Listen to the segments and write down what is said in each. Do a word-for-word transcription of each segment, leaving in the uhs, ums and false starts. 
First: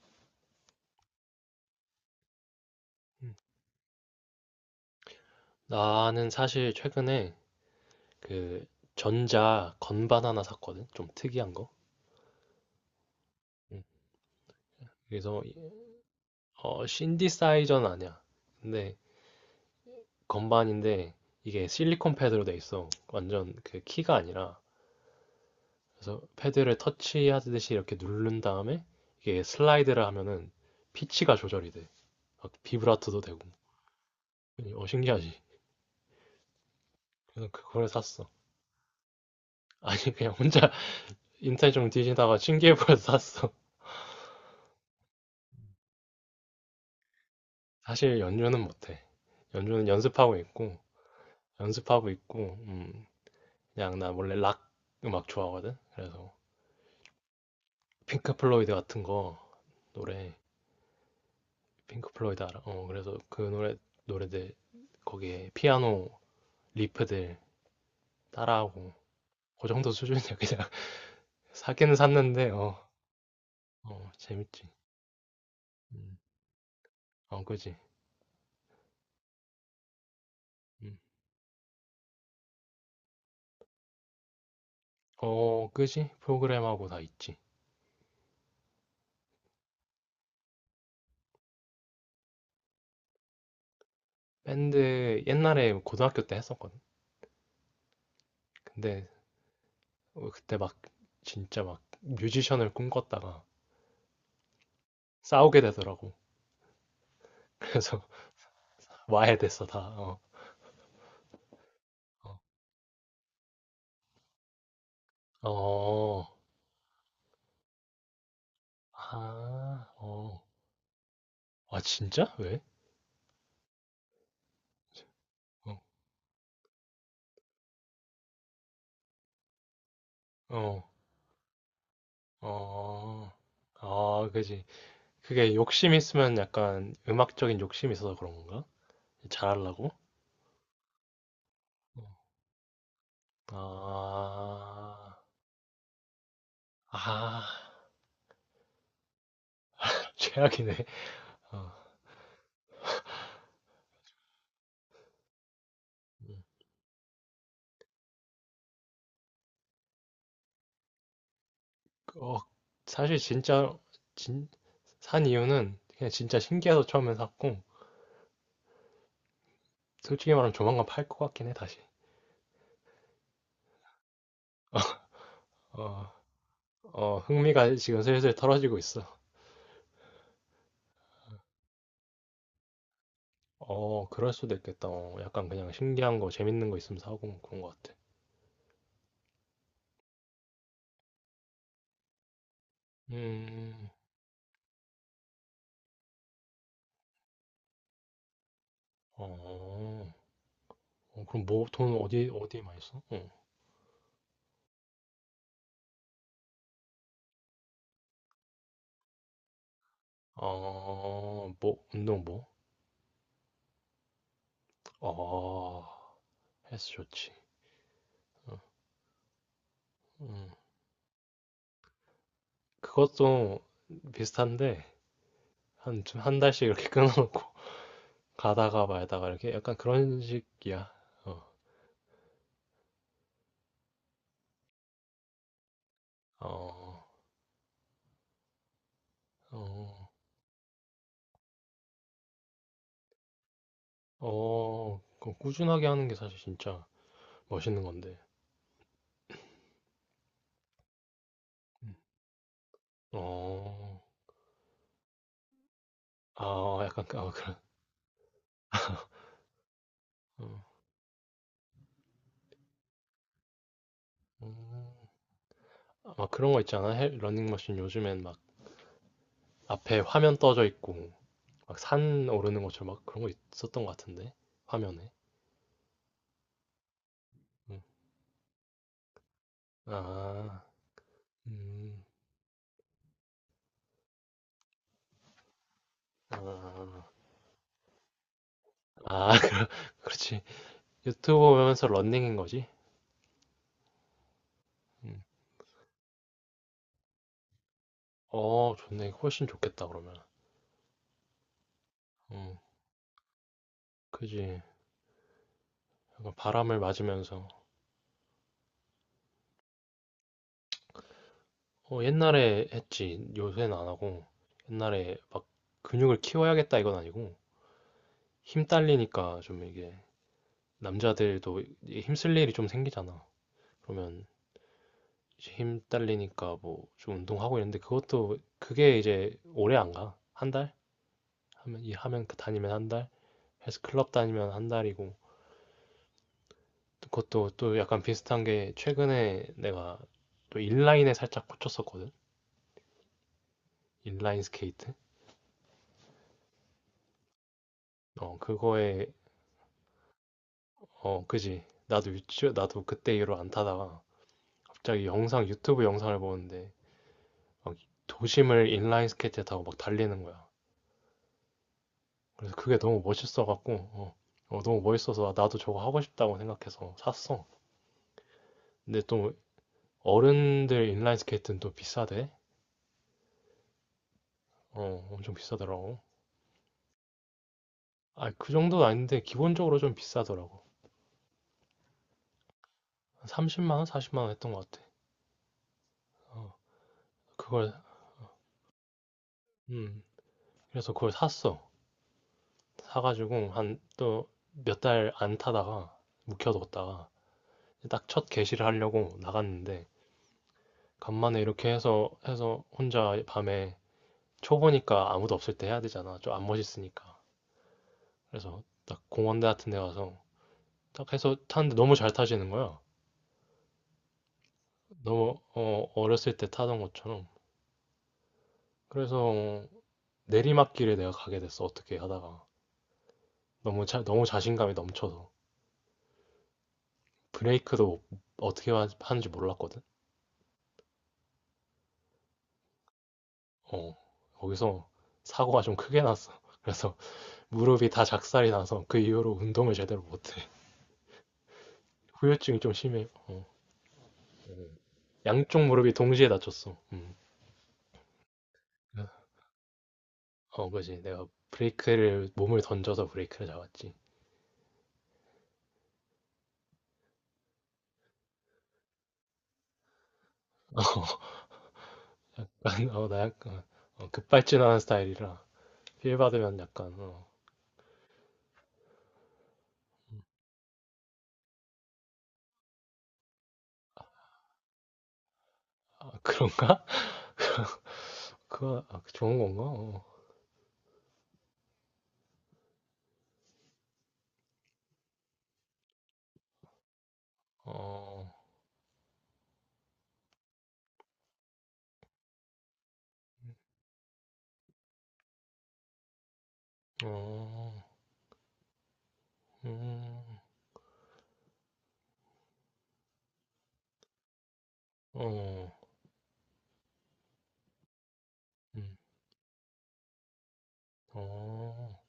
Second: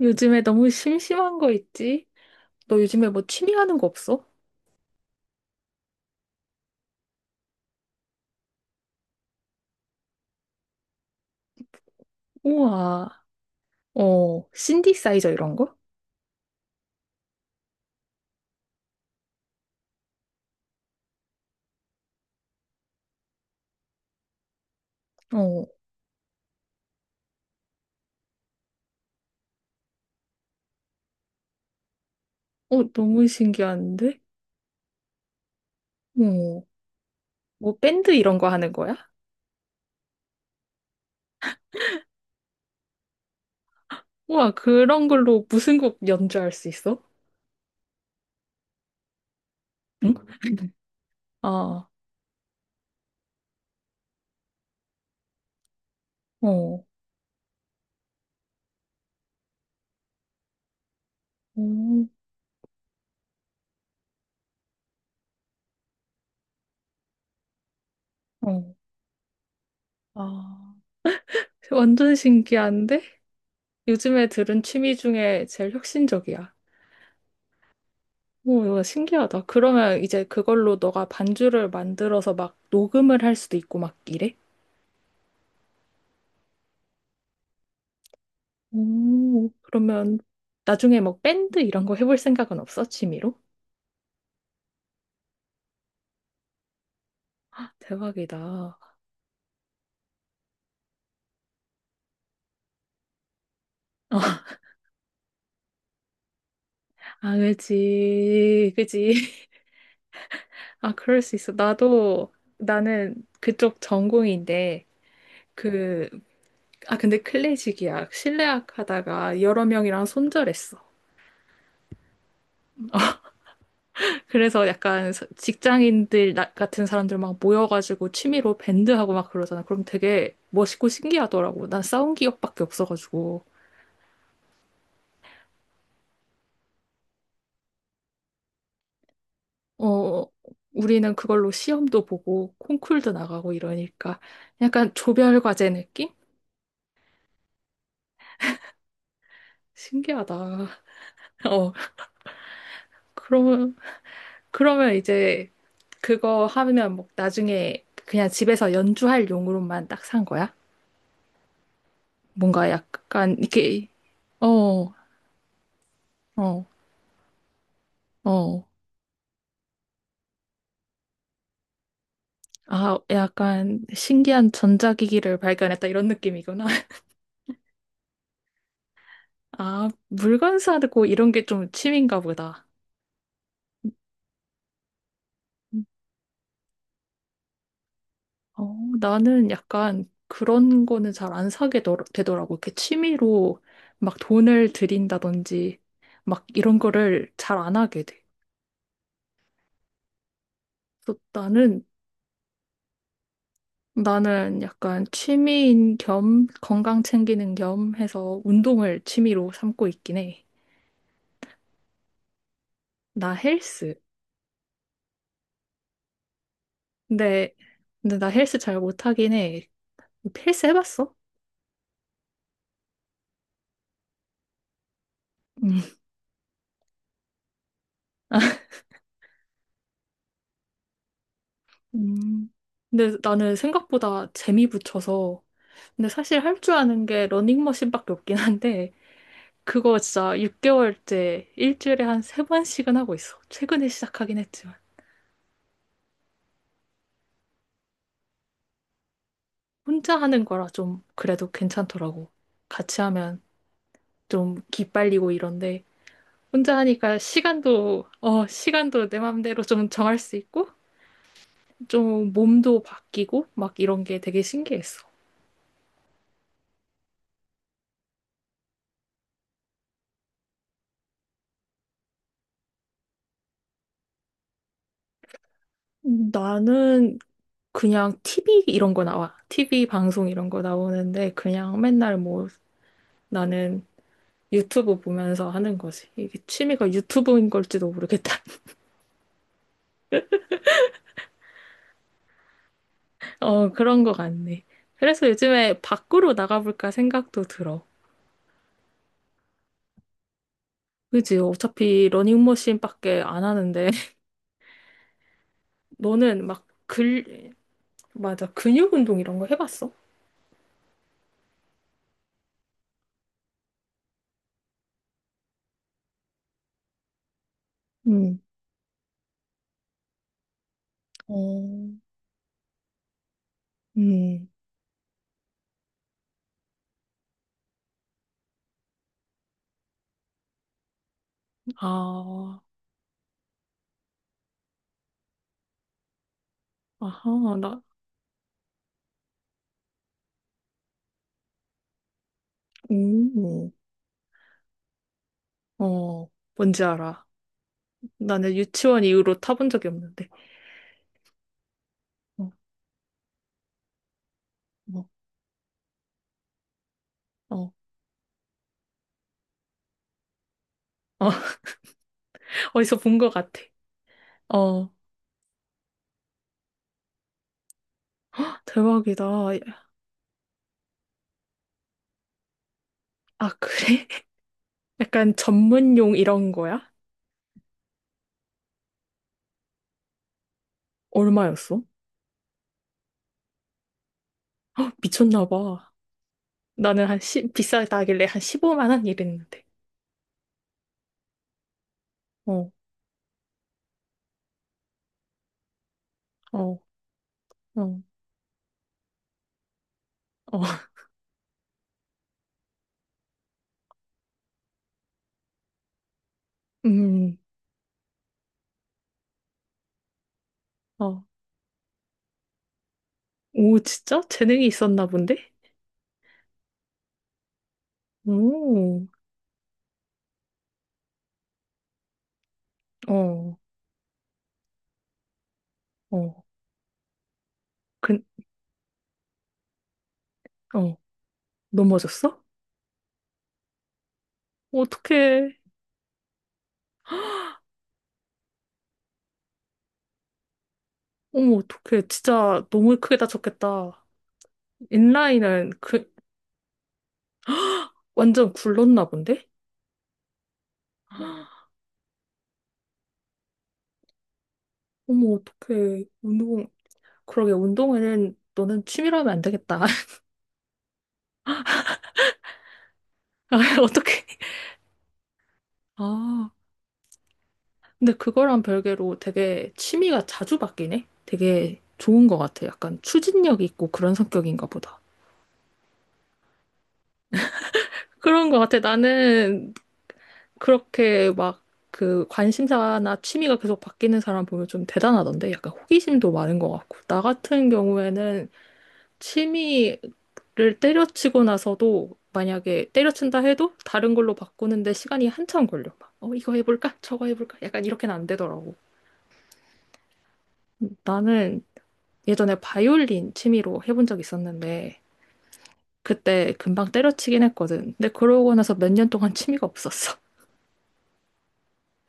요즘에 너무 심심한 거 있지? 너 요즘에 뭐 음. 취미 하는 거 없어? 나는 사실 최근에 그 전자 건반 하나 샀거든. 좀 특이한 거. 우와. 음. 어, 신디사이저 그래서 이- 이런 거? 어 신디사이저는 아니야. 근데 건반인데 이게 실리콘 패드로 돼 있어. 완전 그 키가 아니라. 어, 그래서 패드를 터치하듯이 이렇게 누른 다음에 이게 슬라이드를 하면은 피치가 조절이 돼. 막 어, 비브라토도 너무 되고. 신기한데? 어 신기하지. 어, 그래서 뭐 그걸 밴드 샀어. 이런 거 하는 거야? 아니, 그냥 혼자 인터넷 좀 뒤지다가 신기해 보여서 샀어. 우와, 그런 걸로 무슨 곡 연주할 수 있어? 사실 연주는 못해. 연주는 응? 연습하고 있고, 아, 연습하고 있고, 음, 그냥 나 원래 락 음악 좋아하거든? 그래서 어, 핑크 플로이드 같은 거 노래, 음, 핑크 플로이드 알아? 어, 그래서 그 노래, 노래들 거기에 피아노 리프들 어, 따라하고, 그 정도 수준이야. 그냥 아, 사기는 완전 샀는데, 어, 신기한데? 어, 요즘에 들은 재밌지. 취미 중에 제일 음, 혁신적이야. 어, 그지. 오, 이거 신기하다. 그러면 이제 그걸로 음. 너가 반주를 만들어서 막 녹음을 할 수도 있고 막 이래? 어, 그지? 프로그램하고 다 있지. 오, 그러면 나중에 뭐 밴드 이런 거 해볼 생각은 없어? 취미로? 밴드 옛날에 고등학교 때 했었거든. 대박이다. 어, 근데 어, 그때 막 진짜 막 뮤지션을 꿈꿨다가 싸우게 되더라고. 아, 그래서 그지, 와야 그지. 됐어 다. 어, 아, 그럴 수 있어. 나도, 나는 그쪽 전공인데, 어, 그, 어, 아, 근데 클래식이야. 실내악 하다가 여러 아, 명이랑 어, 손절했어. 아, 진짜? 왜? 그래서 약간 서- 어, 직장인들 나- 같은 사람들 막 모여가지고 취미로 밴드하고 막 그러잖아. 그럼 되게 어, 멋있고 신기하더라고. 난 싸운 기억밖에 어, 없어가지고. 아, 그지. 그게 욕심 있으면 약간 음악적인 욕심이 있어서 그런 건가? 잘하려고? 어, 우리는 그걸로 어. 시험도 보고 콩쿨도 나가고 이러니까 약간 아, 조별 과제 느낌? 아, 신기하다. 최악이네. 어, 어, 그러면 그러면 이제 음. 그거 하면 뭐 나중에 그냥 집에서 연주할 용으로만 딱 산 거야? 어, 뭔가 사실 약간 진짜 이게 진, 어, 산 이유는 그냥 진짜 어, 신기해서 처음에 샀고. 어. 솔직히 말하면 조만간 팔 것 같긴 해, 다시. 아, 약간 신기한 전자기기를 발견했다 이런 어, 느낌이구나. 어, 흥미가 지금 슬슬 떨어지고 있어. 아, 물건 사고 이런 게 좀 취미인가 보다. 어, 그럴 수도 있겠다. 어, 약간 그냥 신기한 거, 재밌는 거 있으면 사고 그런 것 같아. 어, 나는 약간 그런 거는 잘 안 사게 더- 되더라고. 이렇게 취미로 음, 막 돈을 들인다든지 막 이런 거를 잘 안 하게 돼. 어, 그래서 어, 그럼 뭐, 나는 돈 어디, 어디에 많이 써? 나는 약간 취미인 겸 건강 챙기는 겸 해서 운동을 취미로 삼고 있긴 해. 어, 어, 뭐, 운동 뭐? 나 헬스. 어, 헬스 좋지. 근데 근데 나 어, 헬스 잘 못하긴 해. 음, 헬스 해봤어? 그것도 비슷한데, 음. 한, 좀한 달씩 이렇게 끊어놓고, 가다가 말다가 이렇게 약간 그런 식이야. 어, 음. 근데 나는 생각보다 재미 붙여서 근데 사실 할 줄 아는 어, 게 러닝머신밖에 없긴 한데, 그거 어. 진짜 육 개월째 일주일에 한 세번씩은 하고 있어. 최근에 시작하긴 했지만. 어, 그 꾸준하게 하는 게 사실 진짜 멋있는 건데. 혼자 하는 거라 좀 그래도 음. 괜찮더라고. 같이 하면 어, 좀 기빨리고 이런데, 혼자 아, 약간, 하니까 그- 아, 그런, 시간도, 어, 시간도 내 맘대로 좀 정할 수 있고, 어, 좀 몸도 바뀌고, 막 이런 게 되게 음. 신기했어. 막 그런 거 있잖아. 헬- 러닝머신 요즘엔 막 앞에 화면 떠져 있고, 막 산 오르는 것처럼 막 그런 거 있었던 것 같은데, 화면에. 음, 나는 음. 그냥 티브이 이런 거 나와. 티브이 방송 이런 거 아, 나오는데, 그냥 음, 맨날 뭐, 나는 유튜브 보면서 하는 거지. 이게 취미가 아, 유튜브인 걸지도 모르겠다. 아, 그렇지. 유튜브 보면서 러닝인 거지. 어, 그런 거 같네. 음. 그래서 요즘에 밖으로 나가볼까 생각도 들어. 어, 좋네. 훨씬 좋겠다, 그러면. 그지? 어차피 음, 러닝머신밖에 안 하는데, 그지. 약간 너는 막 바람을 맞으면서. 글, 맞아. 근육 운동 이런 거 해봤어? 어, 옛날에 했지. 요새는 안 하고. 옛날에 근육을 키워야겠다 이건 아니고. 음. 힘 딸리니까 좀 이게 남자들도 어, 이게 힘쓸 일이 좀 생기잖아. 그러면 음, 이제 힘 딸리니까 뭐 좀 운동하고 이랬는데 그것도 그게 이제 오래 안 가. 한 달? 하면 이 하면 그 아, 다니면 한 달. 헬스 클럽 다니면 한 달이고. 아하, 그것도 또 나, 약간 비슷한 게 최근에 내가 또 인라인에 살짝 꽂혔었거든. 음, 인라인 스케이트. 어, 뭔지 알아. 어, 나는 유치원 그거에 이후로 타본 적이 없는데. 어, 그지. 나도 어, 유튜, 나도 그때 이후로 안 타다가 어, 갑자기 영상, 유튜브 영상을 보는데 어, 막 도심을 인라인 스케이트 타고 막 달리는 거야. 어, 그래서 그게 어디서 너무 본 것 같아. 멋있어갖고, 어, 어, 너무 어, 멋있어서 나도 저거 하고 싶다고 생각해서 샀어. 근데 대박이다. 또 어른들 인라인 스케이트는 또 비싸대. 아, 그래? 어, 엄청 약간 비싸더라고. 전문용 이런 거야? 아, 그 정도는 아닌데 기본적으로 좀 비싸더라고. 얼마였어? 한 삼십만 원, 사십만 원 했던 것 같아. 헉, 미쳤나 봐. 어, 나는 한 십 그걸, 비싸다길래 한 십오만 원 이랬는데. 음, 그래서 그걸 샀어. 어, 사가지고 한 또 몇 달 안 타다가 어, 묵혀뒀다가 어, 딱 첫 개시를 하려고 나갔는데 어, 간만에 이렇게 해서 해서 혼자 밤에 초보니까 아무도 없을 때 해야 되잖아. 좀 안 멋있으니까. 음, 그래서 딱 공원대 같은 데 가서 딱 어. 해서 탔는데 너무 잘 타시는 거야. 오, 진짜? 재능이 있었나 본데? 너무 어, 어렸을 때 타던 것처럼. 오, 그래서 내리막길에 내가 가게 됐어. 어떻게 하다가 어, 너무 자, 너무 자신감이 넘쳐서 어. 브레이크도 그, 어떻게 하- 하는지 몰랐거든. 어, 넘어졌어? 어, 거기서 어떡해. 사고가 좀 크게 났어. 그래서 무릎이 다 작살이 나서 그 이후로 운동을 제대로 못해. 어머, 어떡해. 후유증이 진짜 좀 너무 심해. 크게 어, 다쳤겠다. 양쪽 인라인은 무릎이 그, 동시에 다쳤어. 음. 완전 굴렀나 본데? 어, 그지. 내가 브레이크를, 몸을 던져서 브레이크를 잡았지. 어머, 어떡해. 운동, 그러게 운동은 너는 취미로 하면 안 되겠다. 약간, 어, 나 약간, 아, 어, 어, 어떻게? 급발진하는 스타일이라, 필 아, 받으면 약간, 어, 근데 그거랑 별개로 되게 취미가 자주 바뀌네. 되게 좋은 것 같아. 약간 추진력 있고 그런 성격인가 보다. 아, 그런가? 그런 것 같아. 그거, 아, 좋은 나는 건가? 그렇게 막 그 관심사나 취미가 계속 바뀌는 사람 보면 좀 대단하던데. 약간 호기심도 많은 것 같고. 나 같은 어, 경우에는 취미를 때려치고 나서도 만약에 때려친다 해도 다른 걸로 바꾸는데 시간이 한참 걸려. 막, 어, 이거 해볼까? 어, 저거 해볼까? 약간 어, 이렇게는 안 되더라고. 음, 나는 예전에 바이올린 취미로 해본 적이 있었는데 어, 그때 금방 때려치긴 했거든. 근데 그러고 나서 몇 음, 년 동안 취미가 없었어. 어,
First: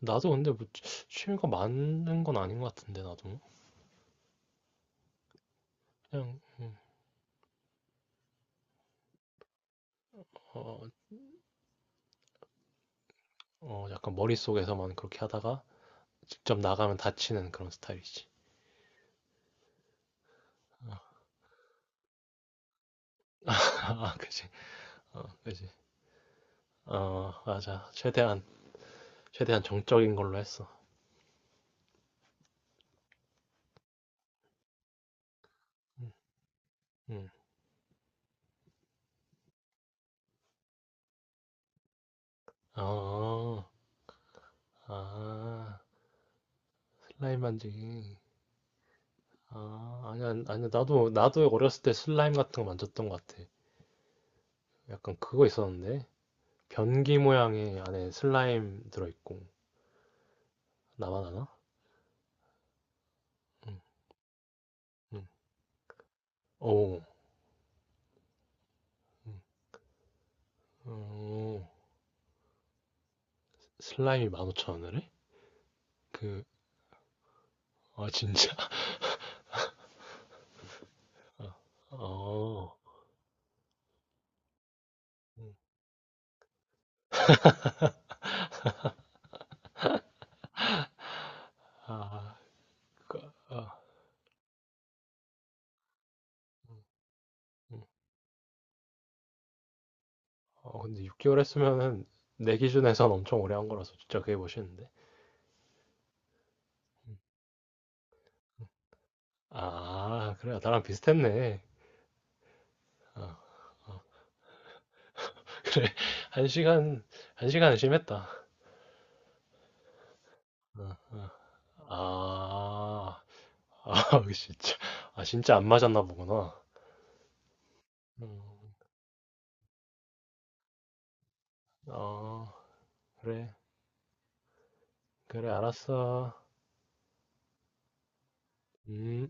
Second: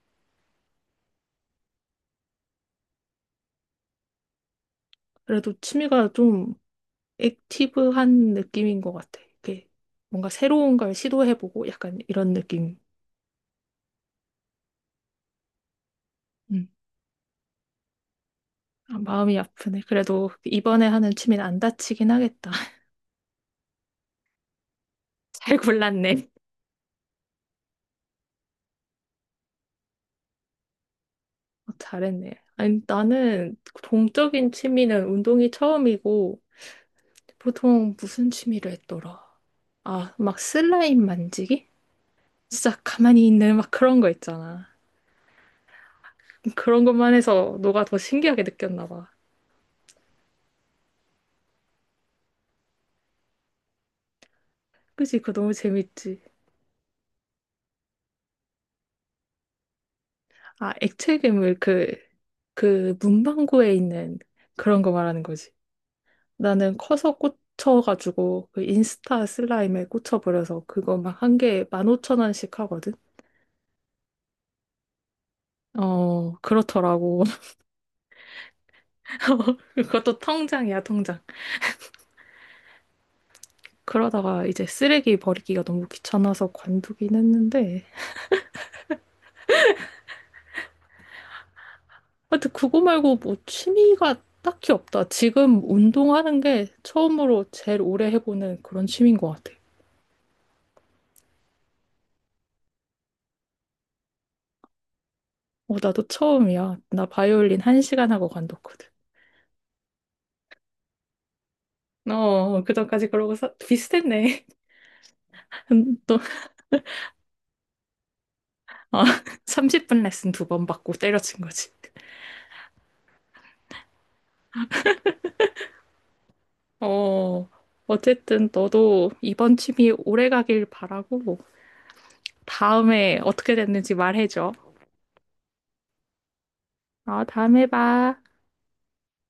나도 근데 뭐 취- 취미가 많은 건 아닌 것 같은데 나도 그래도 취미가 그냥 좀 음, 액티브한 느낌인 것 같아. 이게 뭔가 새로운 어, 걸 시도해보고 약간 이런 느낌. 어, 약간 머릿속에서만 그렇게 하다가 직접 음. 나가면 다치는 그런 스타일이지. 아, 마음이 아프네. 그래도 이번에 어, 하는 취미는 안 다치긴 하겠다. 아, 그지. 어, 잘 그지. 골랐네. 어, 맞아. 최대한 최대한 정적인 걸로 했어. 어, 잘했네. 아니, 나는 동적인 취미는 운동이 음, 처음이고, 음. 보통 무슨 취미를 했더라? 아, 막 슬라임 만지기? 진짜 가만히 있는 어, 막 그런 거 있잖아. 아, 그런 것만 슬라임 해서 너가 더 만지기. 신기하게 느꼈나 봐. 아, 아니야, 아니야. 나도 나도 어렸을 때 슬라임 같은 거 만졌던 것 같아. 약간 그치? 그거 그거 너무 있었는데 재밌지. 변기 모양의 안에 슬라임 들어있고 아, 액체 나만 아나? 괴물 그, 그 문방구에 응, 있는 그런 거 말하는 응. 거지. 나는 오, 커서 꽂혀가지고 그 인스타 음, 슬라임에 꽂혀버려서 그거 막 한 어, 개에 만 오천 원씩 하거든? 슬라임이 만 오천 원을 해? 어, 그, 그렇더라고. 아, 진짜? 그것도 통장이야, 통장. 어, 그러다가 이제 쓰레기 음, 버리기가 너무 귀찮아서 관두긴 했는데. 아, 하여튼 그거 말고 그, 뭐 아, 취미가 딱히 없다. 지금 운동하는 게 음, 처음으로 제일 음. 오래 해보는 그런 취미인 것 같아. 어, 근데 육 개월 했으면은 내 기준에선 엄청 오래 한 거라서 진짜 그게 멋있는데. 어, 나도 처음이야. 나 음. 바이올린 한 시간 하고 음. 관뒀거든. 아, 그래. 나랑 비슷했네. 어, 그전까지 어, 그러고 사, 어. 비슷했네. 그래. 또, 한 시간, 한 시간은 심했다. 아, 삼십 분 레슨 두 번 받고 어, 때려친 거지. 어. 아, 아, 진짜. 아, 진짜 안 맞았나 보구나. 어, 음, 어쨌든 너도 이번 취미 오래 가길 바라고 어, 다음에 그래. 어떻게 됐는지 말해줘. 그래, 알았어. 어, 다음에 봐. 음.